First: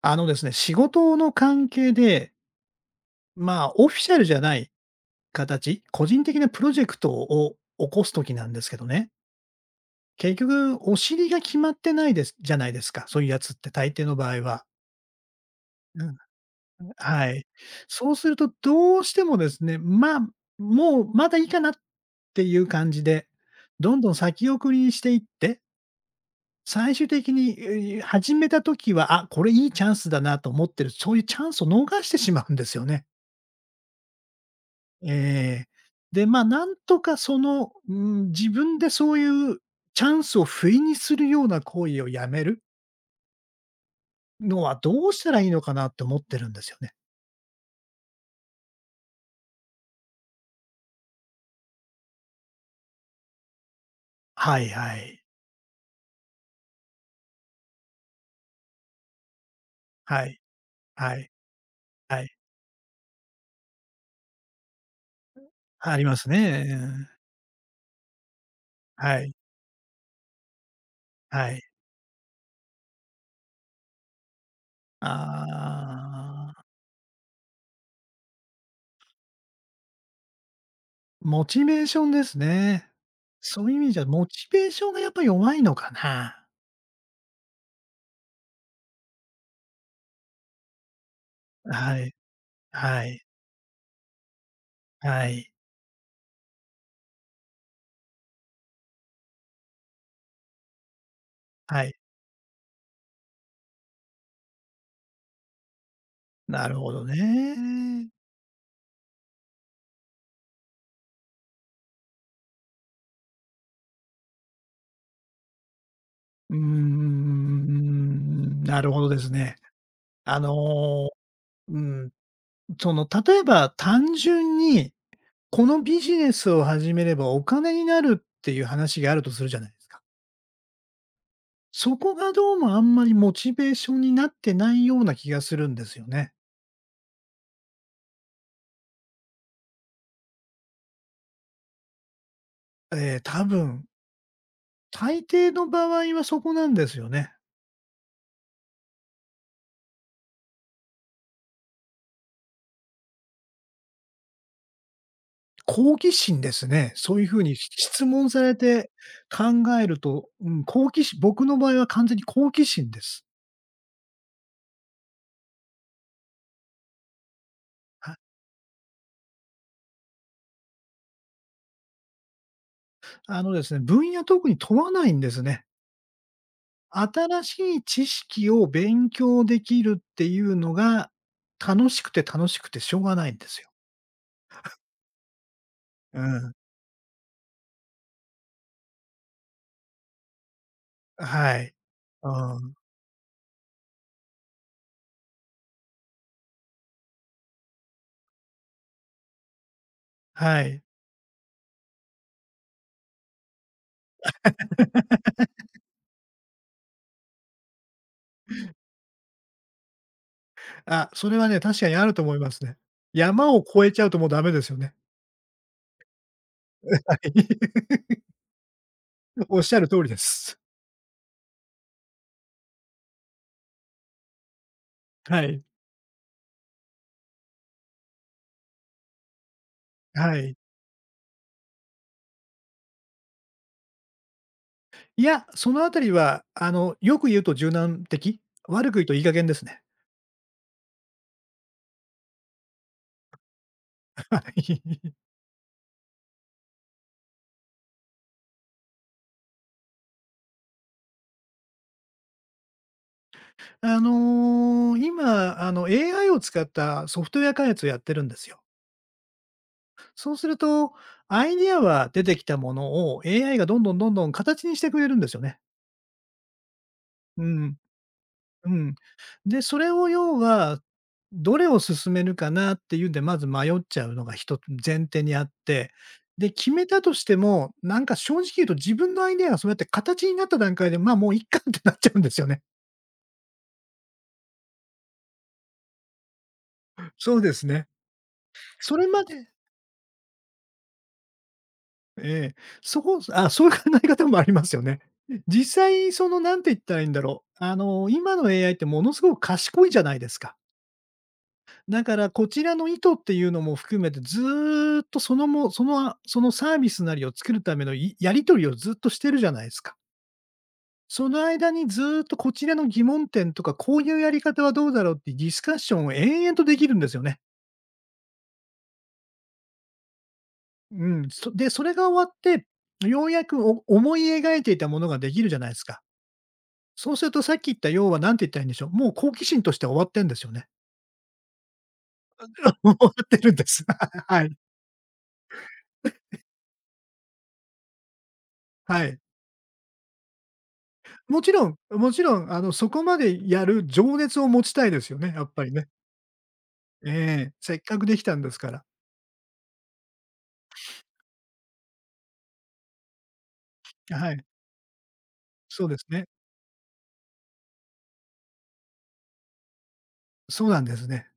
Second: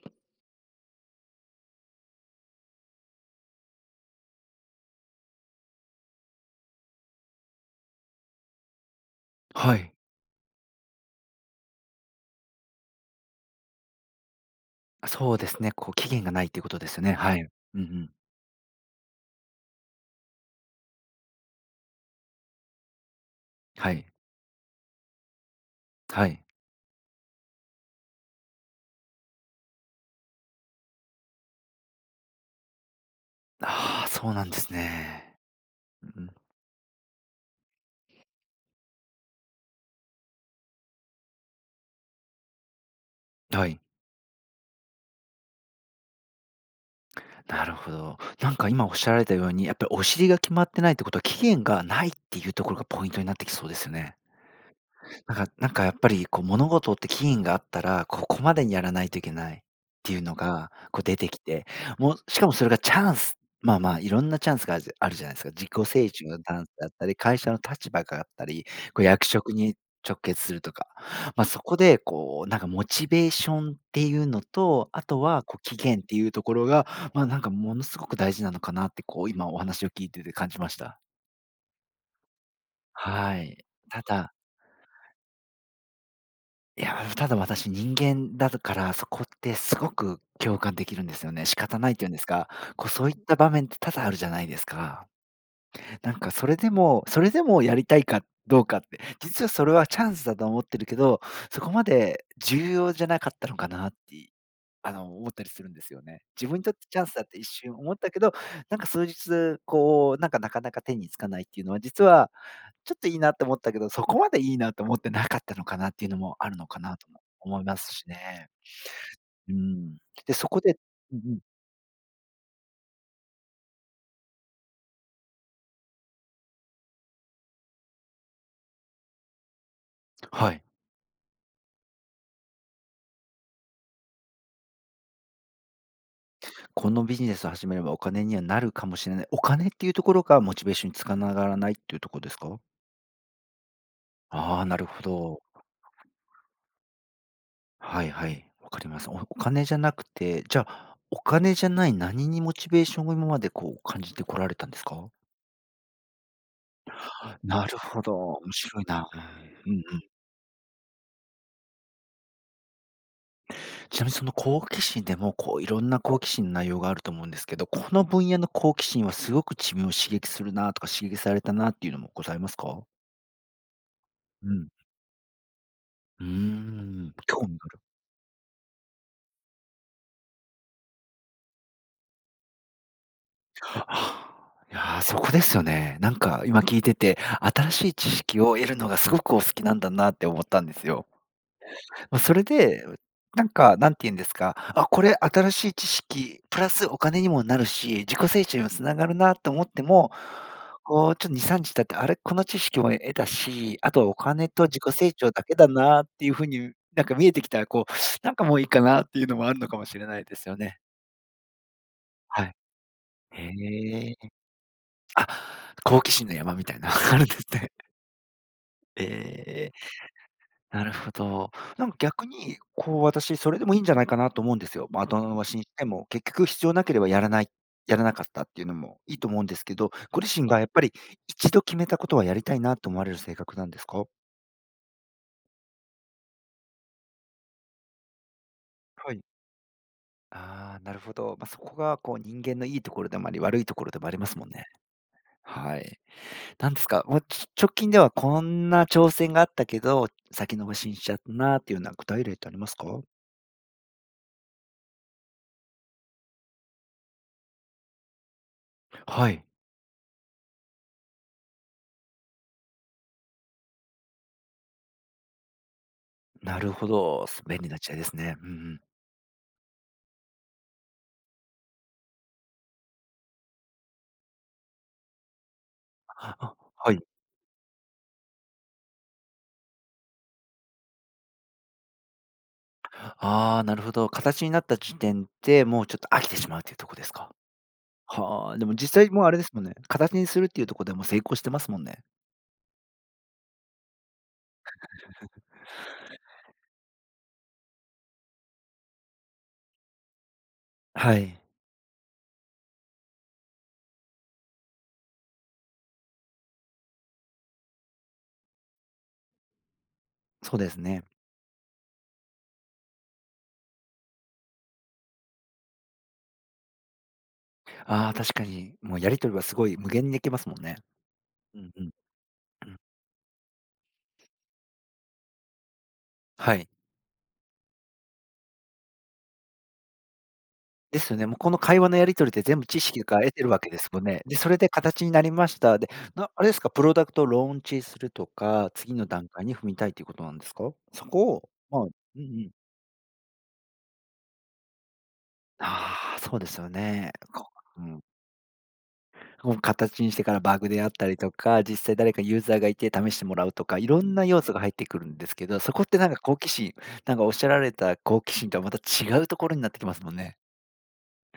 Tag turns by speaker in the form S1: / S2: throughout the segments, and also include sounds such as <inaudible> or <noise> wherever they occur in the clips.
S1: あのですね、仕事の関係で、まあ、オフィシャルじゃない形、個人的なプロジェクトを起こすときなんですけどね、
S2: はい。
S1: 結局、お尻が決まってないですじゃないですか、そういうやつって大抵の場合は。
S2: あ、そうですね。こう
S1: う
S2: 期
S1: ん、
S2: 限がないっていうことですよね。
S1: は
S2: はい。
S1: い。
S2: うんう
S1: そ
S2: ん。
S1: うするとどうしてもですね、まあ、もうまだいいかなっていう感じで、
S2: は
S1: どん
S2: い。
S1: どん先送りにしていって、
S2: はい。
S1: 最終的に、始めたときは、あ、これいいチャンスだなと思ってる、そういうチャンスを逃してしまうんですよね。
S2: ああ、そうなんですね。
S1: ええ。
S2: うんう
S1: で、
S2: ん。
S1: ま、あなんとかうん、自分でそういうチャンスを不意にするような行為をやめる
S2: はい。
S1: のはどうしたらいいのかなって思ってるんですよね。
S2: なるほど。なんか今おっしゃられたように、やっぱりお尻が決まってないってことは、期限がないっていうところがポイントになってきそうですよね。
S1: はいはい。
S2: なんかやっぱりこう物事って期限があったら、ここまでにやらないといけないっていう
S1: は
S2: の
S1: い、
S2: が、こう
S1: は
S2: 出て
S1: い、
S2: きて、もう
S1: はい。
S2: しかもそれがチャンス、まあまあ、いろんなチャンスがあるじゃないですか。自己
S1: あり
S2: 成
S1: ま
S2: 長
S1: す
S2: のダ
S1: ね。
S2: ンス
S1: う
S2: だった
S1: ん。
S2: り、会社の立場があったり、こう
S1: は
S2: 役
S1: い、
S2: 職に直結するとか。ま、
S1: は
S2: そ
S1: い。
S2: こでこうなんかモチベーションっていうのと、あとはこう期限っていうと
S1: あ
S2: こ
S1: あ、
S2: ろが、ま、なんかものすごく大事なのかなってこう今お話を聞いてて感じました。
S1: モチベーションですね。そ
S2: は
S1: ういう意味じ
S2: い。た
S1: ゃ、モ
S2: だ
S1: チベーションがやっぱ弱いのかな。
S2: いや、ただ私人間だからそこってすごく共感できるんですよね。仕方ないっ
S1: は
S2: ていうん
S1: い、
S2: ですか、こう
S1: は
S2: そういっ
S1: い、
S2: た場面って多々あるじゃないですか。
S1: はい、
S2: なんかそれでもやりたいかどうかって、実はそれはチャンスだと思ってるけど、そこま
S1: はい。
S2: で重要じゃなかったのかなって、あの、思ったりするんですよね。自分に
S1: な
S2: とっ
S1: る
S2: て
S1: ほ
S2: チ
S1: ど
S2: ャンスだって一瞬思っ
S1: ね。
S2: たけど、なんか数日こう、なんかなかなか手につかないっていうのは、実はちょっといいなって思ったけど、そこまでいいなと思ってなかったのかなっていうのもあ
S1: う
S2: る
S1: ー
S2: のかなとも
S1: ん、
S2: 思いますしね。
S1: なるほどです
S2: う
S1: ね。
S2: ん。で、
S1: あ
S2: そこで
S1: の、
S2: うんうん。
S1: うん、その例えば単純に、このビジネスを始めればお金になるっていう話があるとするじゃないですか。
S2: はい。
S1: そこがどうもあんまりモチベーションになってないような気がするんですよね。
S2: このビジネスを始めればお金にはなるかもしれない。お金っていうところがモチベーションにつかながらないっていうとこですか？
S1: ええ、多分、
S2: ああ、なるほ
S1: 大
S2: ど。
S1: 抵の場合はそこなんですよね。
S2: はいはい、わかります。お金じゃなくて、じゃあ、お金じゃない何にモチベーションを今までこう感じてこられたんですか？
S1: 好奇心ですね。そういう風に
S2: なるほ
S1: 質
S2: ど、
S1: 問さ
S2: 面
S1: れ
S2: 白い
S1: て
S2: な。
S1: 考
S2: うん。うん。
S1: えると、うん、好奇心僕の場合は完全に好奇心です。
S2: ちなみにその好奇心でも、こういろんな好奇心の内容があると思うんですけど、この
S1: はい。
S2: 分野の好奇心はすごく自分を刺激するなとか、刺激されたなっていうのもございますか？
S1: あのですね、分野特
S2: う
S1: に
S2: ん。
S1: 問わないんですね。
S2: うーん、
S1: 新
S2: 興
S1: し
S2: 味がある。
S1: い知識を勉強できるっていうのが、楽しくて楽しくてしょうがないんですよ。
S2: あいやー、そこですよね。なん
S1: う
S2: か
S1: ん。
S2: 今聞いてて、新しい知識を得るのがすごくお好きなんだなって思ったんですよ。
S1: はい。
S2: ま、
S1: う
S2: それ
S1: ん。
S2: で、なんか、なんて言うんですか、あ、これ新しい知識、プラスお金にもなるし、自己成長にもつながるなと思っても、
S1: はい。
S2: こうちょっと2、3日経って、あれ、この知識も得たし、あとお金と自己成
S1: <laughs>
S2: 長だけだなっていう風に、なんか見えてきたら、こう、なんかもういいかなっていうのもあるのかもしれないですよね。
S1: あ、それはね、確かにあると思い
S2: は
S1: ま
S2: い。
S1: すね。山を越えちゃ
S2: へ
S1: うともう
S2: え。
S1: ダメですよね。
S2: あ、好奇心の山みたいな、<laughs>
S1: は
S2: あるん
S1: い。
S2: ですね。
S1: <laughs>
S2: え
S1: おっしゃる
S2: え。
S1: 通りです。
S2: なるほど。なんか逆に、こう、私それでもいいんじゃないかなと思うんですよ。まあ、後
S1: は
S2: 回し
S1: い。
S2: にしても、結局必要なければやらなかったっていうのもいいと思うんですけど、ご
S1: は
S2: 自身
S1: い。
S2: がやっぱり一度決めたことはやりたいなと思われる性格なんですか？
S1: いや、そのあたりは、よく言うと柔軟的、悪く言う
S2: は
S1: とい
S2: い。
S1: い加減ですね。
S2: ああ、なるほど。まあ、そこがこう人間のいいところでもあり、悪いところでもあります
S1: は
S2: もんね。
S1: い。
S2: はい。なんですか、もう、直近ではこんな挑戦があったけど、先延ばしにしちゃったなっていうような具体例ってありますか？
S1: 今、AI を使ったソフトウェア開発をやってるんですよ。
S2: はい、
S1: そうすると、アイデアは出てきたものを AI がどんどんどんどん形にしてくれるんですよね。
S2: なるほど。
S1: う
S2: 便利
S1: ん、
S2: な時代ですね。うんう
S1: う
S2: ん。
S1: ん。で、それを要は、どれを進めるかなっていうんで、まず迷っちゃうのが一つ前提にあって、で、
S2: あ、
S1: 決め
S2: はい。
S1: たとしても、なんか正直言うと自分のアイデアがそうやって形になった段階で、まあ、もういっかってなっちゃうんですよね。
S2: ああ、なるほど。形になった時点で、もうちょっと飽きてしまうっていうとこですか？
S1: そうですね。
S2: はあ、でも
S1: そ
S2: 実
S1: れ
S2: 際も
S1: ま
S2: うあれで
S1: で
S2: すもんね、形にするっていうところでもう成功してますもんね。
S1: ええ、そこあ、そういう考え方もありますよね。実際なんて言ったらいいんだろう、今の AI ってものすごく賢いじゃないですか。
S2: はい。
S1: だからこちらの意図っていうのも含めて、ずっとそのもその、あそのサービスなりを作るためのやり取りをずっとしてるじゃないですか。
S2: そうですね。
S1: その間にずっとこちらの疑問点とか、こういうやり方はどうだろうっていうディスカッションを延々とできるんですよね。
S2: ああ、確かに、もうやり取りはすごい無限にできますもんね。
S1: うん、
S2: うんう
S1: そ
S2: ん、
S1: れが終わって、
S2: うん。
S1: ようやく思い描いていたものができるじゃないすか。
S2: はい。
S1: そうするとさっき言った要は何て言ったらいいんでしょう、もう好奇心として終わってんですよね。
S2: ですよね。もうこの会話のやり取りで全部知
S1: <laughs> 終
S2: 識
S1: わ
S2: が
S1: っ
S2: 得
S1: て
S2: てる
S1: るん
S2: わ
S1: で
S2: けで
S1: す。
S2: すもんね。
S1: <laughs>
S2: で、
S1: は
S2: そ
S1: い。
S2: れで形になりました。で、あれですか、プロダクトをローンチするとか、次
S1: は
S2: の
S1: い。
S2: 段階に踏みたいということなんですか？そこ
S1: も
S2: を、
S1: ちろん
S2: まあうん
S1: もち
S2: う
S1: ろん、
S2: ん。
S1: そこまでやる情熱を持ちたいですよね、やっぱりね。
S2: ああ、そうですよ
S1: え
S2: ね。
S1: え、せっ
S2: う
S1: か
S2: ん。
S1: くできたんですから。
S2: こう形にしてからバグであったりとか、実際誰かユーザーがいて試してもらうとか、いろんな
S1: は
S2: 要
S1: い、
S2: 素が入ってくるんですけど、そこ
S1: そ
S2: っ
S1: うで
S2: て
S1: す
S2: なんか
S1: ね。
S2: 好奇心、なんかおっしゃられた好奇心とはまた違うところになってきますもんね。
S1: そうなんですね。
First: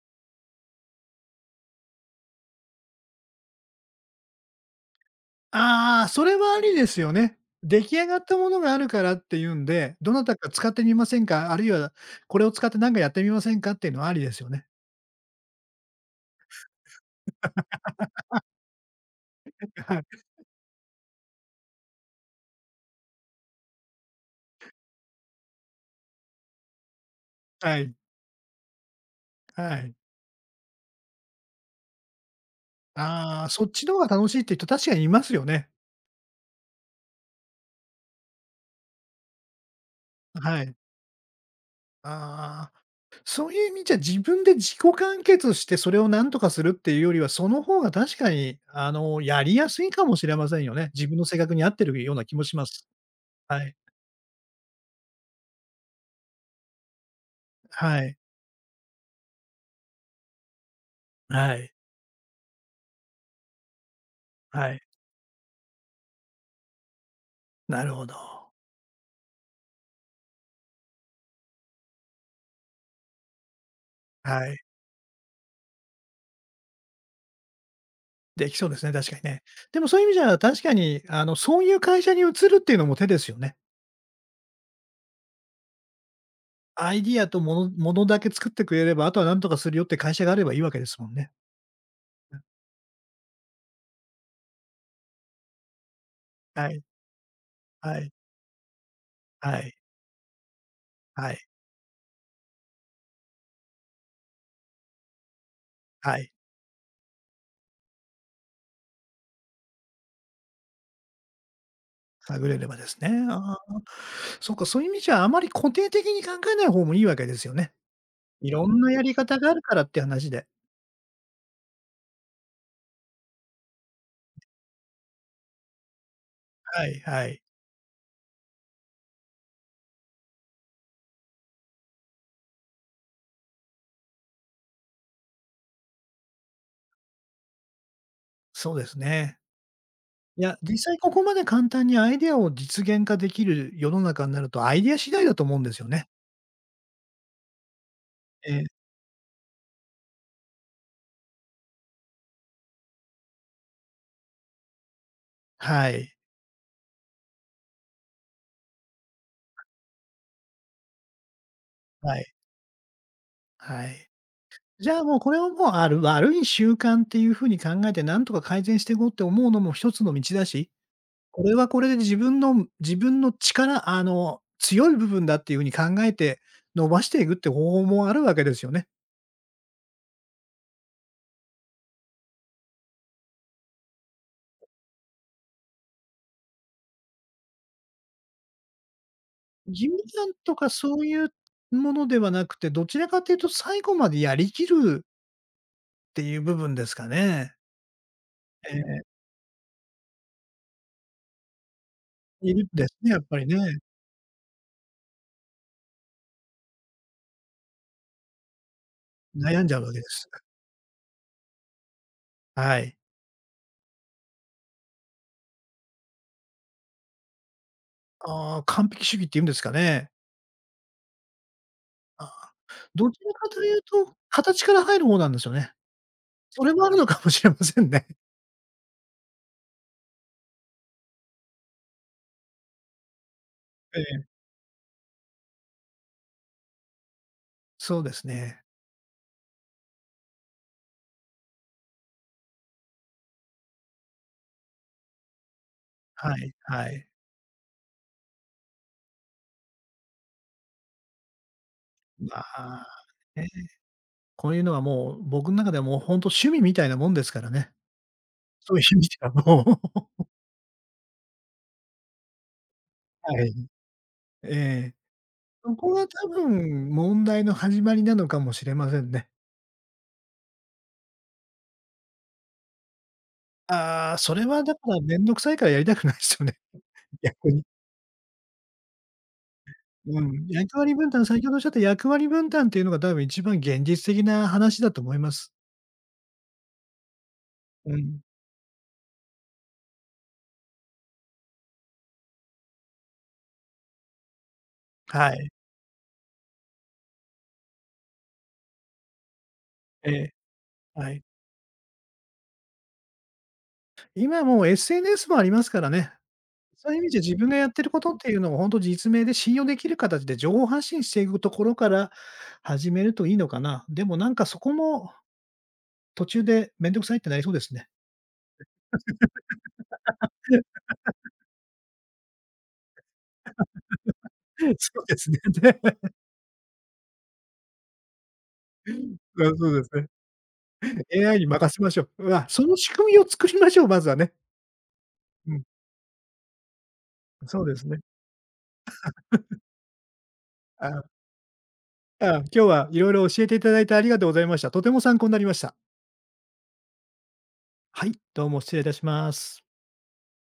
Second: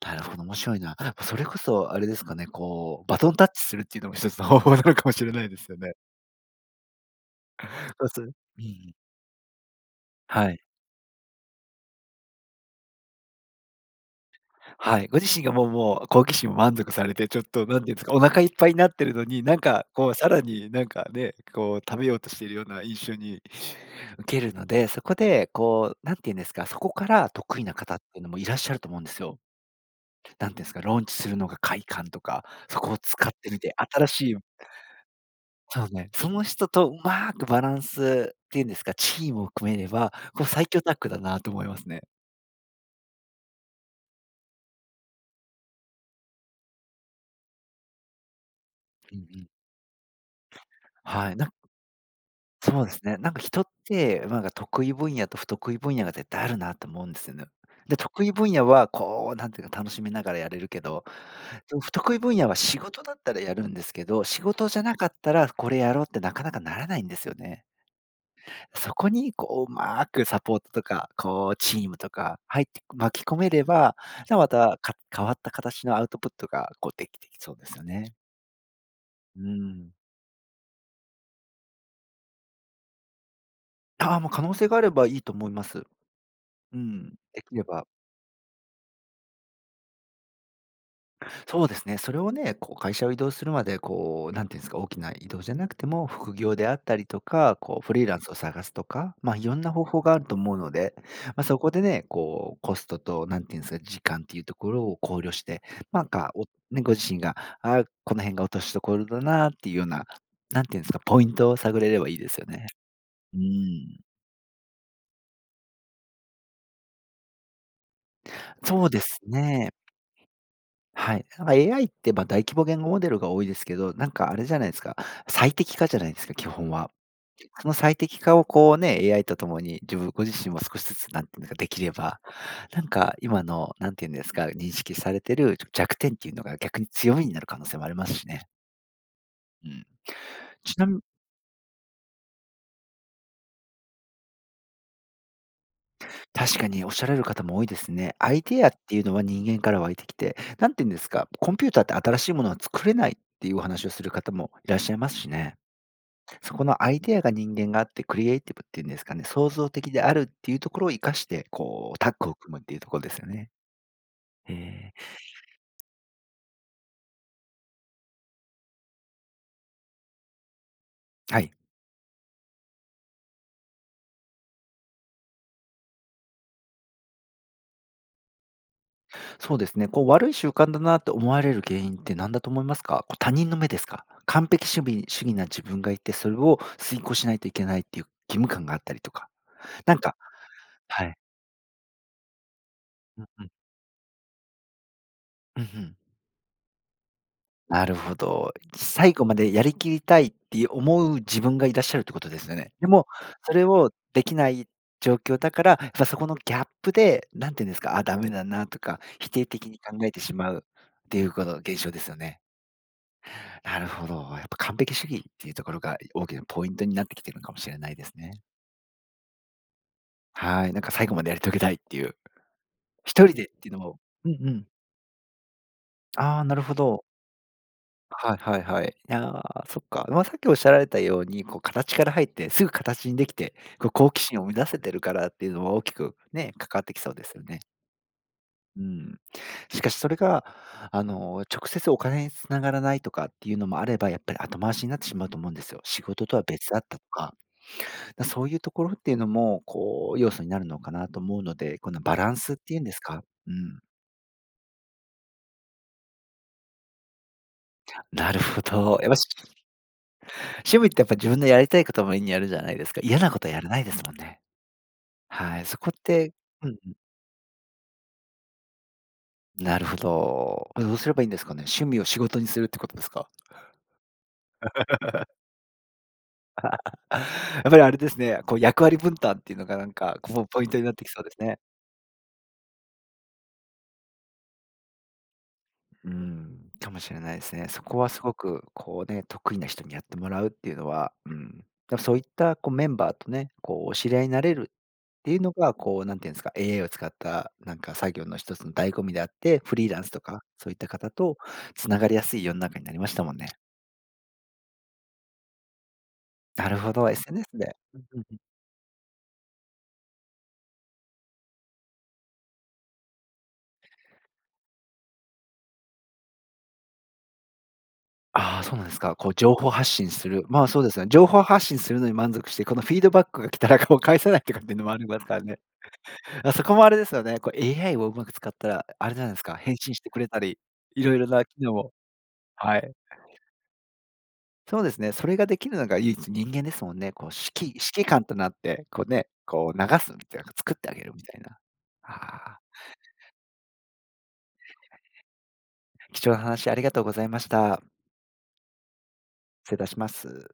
S2: なるほど、面白いな。それこそあれですかね、こう、バトンタッチするっていうのも一つの方法なのかもしれないですよね。
S1: ああ、それはありですよね。出来上
S2: そう
S1: が
S2: す
S1: っ
S2: う
S1: たものがある
S2: ん。
S1: からっていうんで、どなたか
S2: はい。
S1: 使ってみませんか、あるいはこれを使って何かやってみませんかっていうのはありですよね。
S2: はい、ご自身がもう好奇心を満足されて、ちょっとなんていうんですか、お腹いっぱいになってるのに、なん
S1: <laughs>
S2: か
S1: はい、
S2: こうさらになんかね、こう食べようとしているような印象に受けるので、そこでこう、なんていうんですか、そこから得意な
S1: はい、
S2: 方っていうのもいらっしゃると思うんですよ。
S1: はい。
S2: なんていうんですか、ローンチするのが快感とか、そこを使っ
S1: ああ、
S2: てみ
S1: そっ
S2: て、
S1: ちの方
S2: 新
S1: が楽
S2: しい
S1: しいって人確かにいますよね。
S2: そうね、その人とうまくバランスっていうんですか、チームを組めれば、こう
S1: は
S2: 最
S1: い。
S2: 強タッグだなと思いますね。
S1: ああ、そういう意味じゃ自分で自己完結して、それを何とかするっていうよりは、その方が確かに、
S2: うんう
S1: や
S2: ん。
S1: りやすいかもしれませんよね。自分の
S2: はい。
S1: 性格に合ってるような気もしま
S2: そう
S1: す。
S2: ですね。なんか人
S1: は
S2: っ
S1: い。
S2: て、なんか得意分野と不得意分野が絶対あるなと思うんですよね。で、
S1: はい。
S2: 得意分野はこう、なんていうか楽しみながらやれるけど、
S1: はい。
S2: でも不得意分野は仕事だったらやるんですけど、仕事
S1: は
S2: じ
S1: い。
S2: ゃなかったらこれやろうってなかなかならないんですよね。
S1: なるほど。
S2: そこにこう、うまくサポートとか、こうチームとか入って巻き込めれば、じゃあ
S1: は
S2: ま
S1: い。
S2: た、変わった形のアウトプットがこうできてきそうですよね。
S1: できそうですね、確かに
S2: う
S1: ね。でも
S2: ん。
S1: そういう意味じゃ、確かに、そういう会社に移るっていうのも手ですよね。
S2: ああ、もう可能性があればいいと思います。う
S1: アイ
S2: ん、
S1: ディアと
S2: できれ
S1: もの
S2: ば。
S1: ものだけ作ってくれれば、あとは何とかするよって会社があればいいわけですもんね。
S2: そうですね。それをね、こう会社を移動するまで、こう、なんていうんですか、大きな移動じゃなくても、副業で
S1: は
S2: あ
S1: い。
S2: ったりとか、こう、フ
S1: は
S2: リー
S1: い。
S2: ランスを探すとか、まあ、いろ
S1: は
S2: んな
S1: い。
S2: 方法があると思うので、
S1: は
S2: まあ、
S1: い。
S2: そこでね、こう、コストと、なんていうんですか、時間っていうところを考慮して、なん
S1: は
S2: か、
S1: い。
S2: ね、ご自身が、あーこの辺が落としどころだなっていうような、なんていうんですか、ポイントを探れればいいです
S1: 探
S2: よ
S1: れれ
S2: ね。
S1: ばですね。
S2: う
S1: ああ。
S2: ん。
S1: そっか、そういう意味じゃあまり固定的に考えない方もいいわけですよね。いろん
S2: そう
S1: な
S2: で
S1: やり
S2: す
S1: 方がある
S2: ね。
S1: からって話で。
S2: はい。なんか AI って、ま、大規模言語モデルが多いですけど、なんかあれじゃないですか、最適化じゃないですか、基本
S1: は
S2: は。
S1: いはい。
S2: その最適化をこうね、AI とともに自分ご自身も少しずつなんていうんですか、できれば、今のなんていうんですか、認識されてる弱点っていうのが逆に強みになる可能性もありますしね。
S1: そうですね。
S2: うん。
S1: いや、
S2: ち
S1: 実
S2: なみ
S1: 際
S2: に
S1: ここまで簡単にアイデアを実現化できる世の中になると、アイデア次第だと思うんですよね。
S2: 確かにおっしゃられる方も多いですね。アイ
S1: え
S2: デアっ
S1: え。
S2: ていうのは人間から湧いてきて、なんていうんですか、コンピューターって新しいものは作れないっていうお話をする方もいらっしゃいますしね。
S1: はい。
S2: そこのアイデアが人間があって、クリエイティブっていうんですかね、創造的であるっていうところを生かして、こうタッ
S1: は
S2: グ
S1: い。
S2: を組むっていうところですよね。
S1: はい。じ
S2: へ
S1: ゃあ
S2: え。
S1: もうこれをもうある悪い習慣っていう風に考えて、なんとか改善していこうって思うのも一つの道だし、
S2: は
S1: こ
S2: い。
S1: れはこれで自分の力強い部分だっていう風に考えて、伸ばしていくって方法もあるわけですよね。
S2: そうですね。こう悪い習慣だなって思われる原因って何だと思いますか？こう他人の目ですか？完璧主義な自分がいて、それを遂行しないといけないっていう義務感があったりとか、
S1: 義
S2: な
S1: 務
S2: んか
S1: 感とかそ
S2: は
S1: う
S2: い。
S1: いうものではなくて、どちらか
S2: うん
S1: という
S2: う
S1: と
S2: ん。
S1: 最後までやりきる
S2: うんうん。
S1: っていう部分ですかね。
S2: なるほど。
S1: ええ、
S2: 最後までやりきりたいって思う自分がいらっしゃるってことです
S1: い
S2: よ
S1: るん
S2: ね。
S1: で
S2: で
S1: す
S2: も、
S1: ね、やっぱり
S2: そ
S1: ね。
S2: れをできない状況だから、やっぱそこのギャップで、なんていうんですか、あ、ダメだなとか、否定
S1: 悩ん
S2: 的
S1: じゃ
S2: に
S1: うわ
S2: 考
S1: けで
S2: えて
S1: す。
S2: しまうっていうこと現象ですよね。
S1: はい。
S2: なるほど。やっぱ完璧主義っていうところが大きなポイントになってきてるのかもしれないですね。
S1: ああ、完璧主義って言うんですかね。
S2: はい。最後までやり遂げたいっていう、
S1: あ、どち
S2: 一
S1: ら
S2: 人で
S1: か
S2: っ
S1: と
S2: てい
S1: い
S2: うの
S1: う
S2: も
S1: と、
S2: うんう
S1: 形
S2: ん。
S1: から入る方なんですよね。
S2: ああ、なる
S1: そ
S2: ほ
S1: れもある
S2: ど。
S1: のかもしれませんね。
S2: はいはいはい。いやー、そっか。まあ、さっきおっしゃられたように、こう形から入って、すぐ形にできて、こう
S1: え
S2: 好奇
S1: え、
S2: 心を生み出せてるからっていうのは大きくね、関わってきそうですよね。
S1: そうですね。
S2: うん。しかしそれが、あの、直接お金に繋がらないとかっていうのもあれば、やっぱり後回しになってしまうと思うんですよ。仕事
S1: は
S2: とは
S1: い
S2: 別だっ
S1: は
S2: たと
S1: い。
S2: か。だ、そういうところっていうのも、こう、要素になるのかなと思うので、このバラン
S1: あ
S2: スっていうんですか？
S1: あ、ね、
S2: うん。
S1: こういうのはもう僕の中ではもうほんと趣味みたいなもんですからね。
S2: <laughs> なるほ
S1: そういう
S2: ど。
S1: 意味
S2: やっ
S1: で
S2: ぱし
S1: はもう、
S2: 趣味ってやっぱ自分のやりたいこともにやるじゃないですか。嫌なこ
S1: は
S2: と
S1: い。
S2: はやら
S1: <laughs>
S2: ないですもんね。
S1: ええ。
S2: はい、
S1: そ
S2: そこ
S1: こ
S2: っ
S1: が多
S2: てうんう
S1: 分問題の始まりなのかもしれませんね。
S2: ん、なるほど。まどうすればいいんですかね？趣味を仕事にするってことですか？
S1: ああ、それはだから面倒くさいからやりたくないすよね、<laughs>
S2: <laughs> や
S1: 逆に。
S2: っぱりあれですね、こう役割分担っていうのが
S1: う
S2: こ
S1: ん、
S2: うポイン
S1: 役
S2: トにな
S1: 割
S2: って
S1: 分
S2: きそ
S1: 担、
S2: うです
S1: 先ほどお
S2: ね。
S1: っしゃった役割分担っていうのが多分一番現実的な話だと思います。
S2: うん、かもしれないですね。そ
S1: う
S2: こはす
S1: ん。
S2: ごく、こうね、得意な人にやってもらうっていうのは、うん。でもそういったこうメンバーとね、こうお知り合いになれるって
S1: は
S2: いう
S1: い。
S2: のが、こうなんていうんですか、AI を使った作業の一つの醍醐味であって、フリーランス
S1: え
S2: と
S1: え、
S2: か、そういった方
S1: はい。
S2: とつながりやすい世の中になりましたもんね。
S1: 今もう SNS もありますからね。
S2: なる
S1: そ
S2: ほ
S1: ういう意
S2: ど、
S1: 味じゃ自分が
S2: SNS
S1: やっ
S2: で。
S1: てる
S2: う
S1: こ
S2: ん
S1: とっ
S2: うん
S1: て
S2: う
S1: い
S2: ん。
S1: うのを本当実名で信用できる形で情報発信していくところから始めるといいのかな。でもなんかそこも途中でめんどくさいってなりそうですね。
S2: ああ、そうなんですか。こう情報発信する。まあ、そ
S1: <laughs>
S2: うですね。情報発信するのに満足して、このフィードバックが来たらこう返さないとかっていうのもあ
S1: そう
S2: り
S1: で
S2: ます
S1: す
S2: か
S1: ね。
S2: ら
S1: <laughs>
S2: ね。
S1: で、
S2: あ、そこもあれですよね。こう AI をうまく使ったら、あれじゃないです
S1: う
S2: か、
S1: ん、そう
S2: 返
S1: です
S2: 信し
S1: ね。
S2: てくれたり、いろいろ
S1: AI
S2: な
S1: に
S2: 機
S1: 任
S2: 能
S1: せま
S2: を
S1: しょう。うわ、その
S2: は
S1: 仕
S2: い。
S1: 組みを作りましょう、まずはね。
S2: そうですね、それが
S1: う
S2: で
S1: ん、
S2: きるのが唯一人間ですもんね。こう
S1: そう
S2: 指揮
S1: ですね。
S2: 指揮官となって、こうね、こう流すみたいな、作っ
S1: あ
S2: てあ
S1: あ、
S2: げるみたいな。あ
S1: 今日
S2: あ、
S1: はいろいろ教えていただいてありがとうございました。とても参考になりました。
S2: 貴重な話ありがとうございました。
S1: はい、どうも失礼いたします。
S2: 失礼いたします。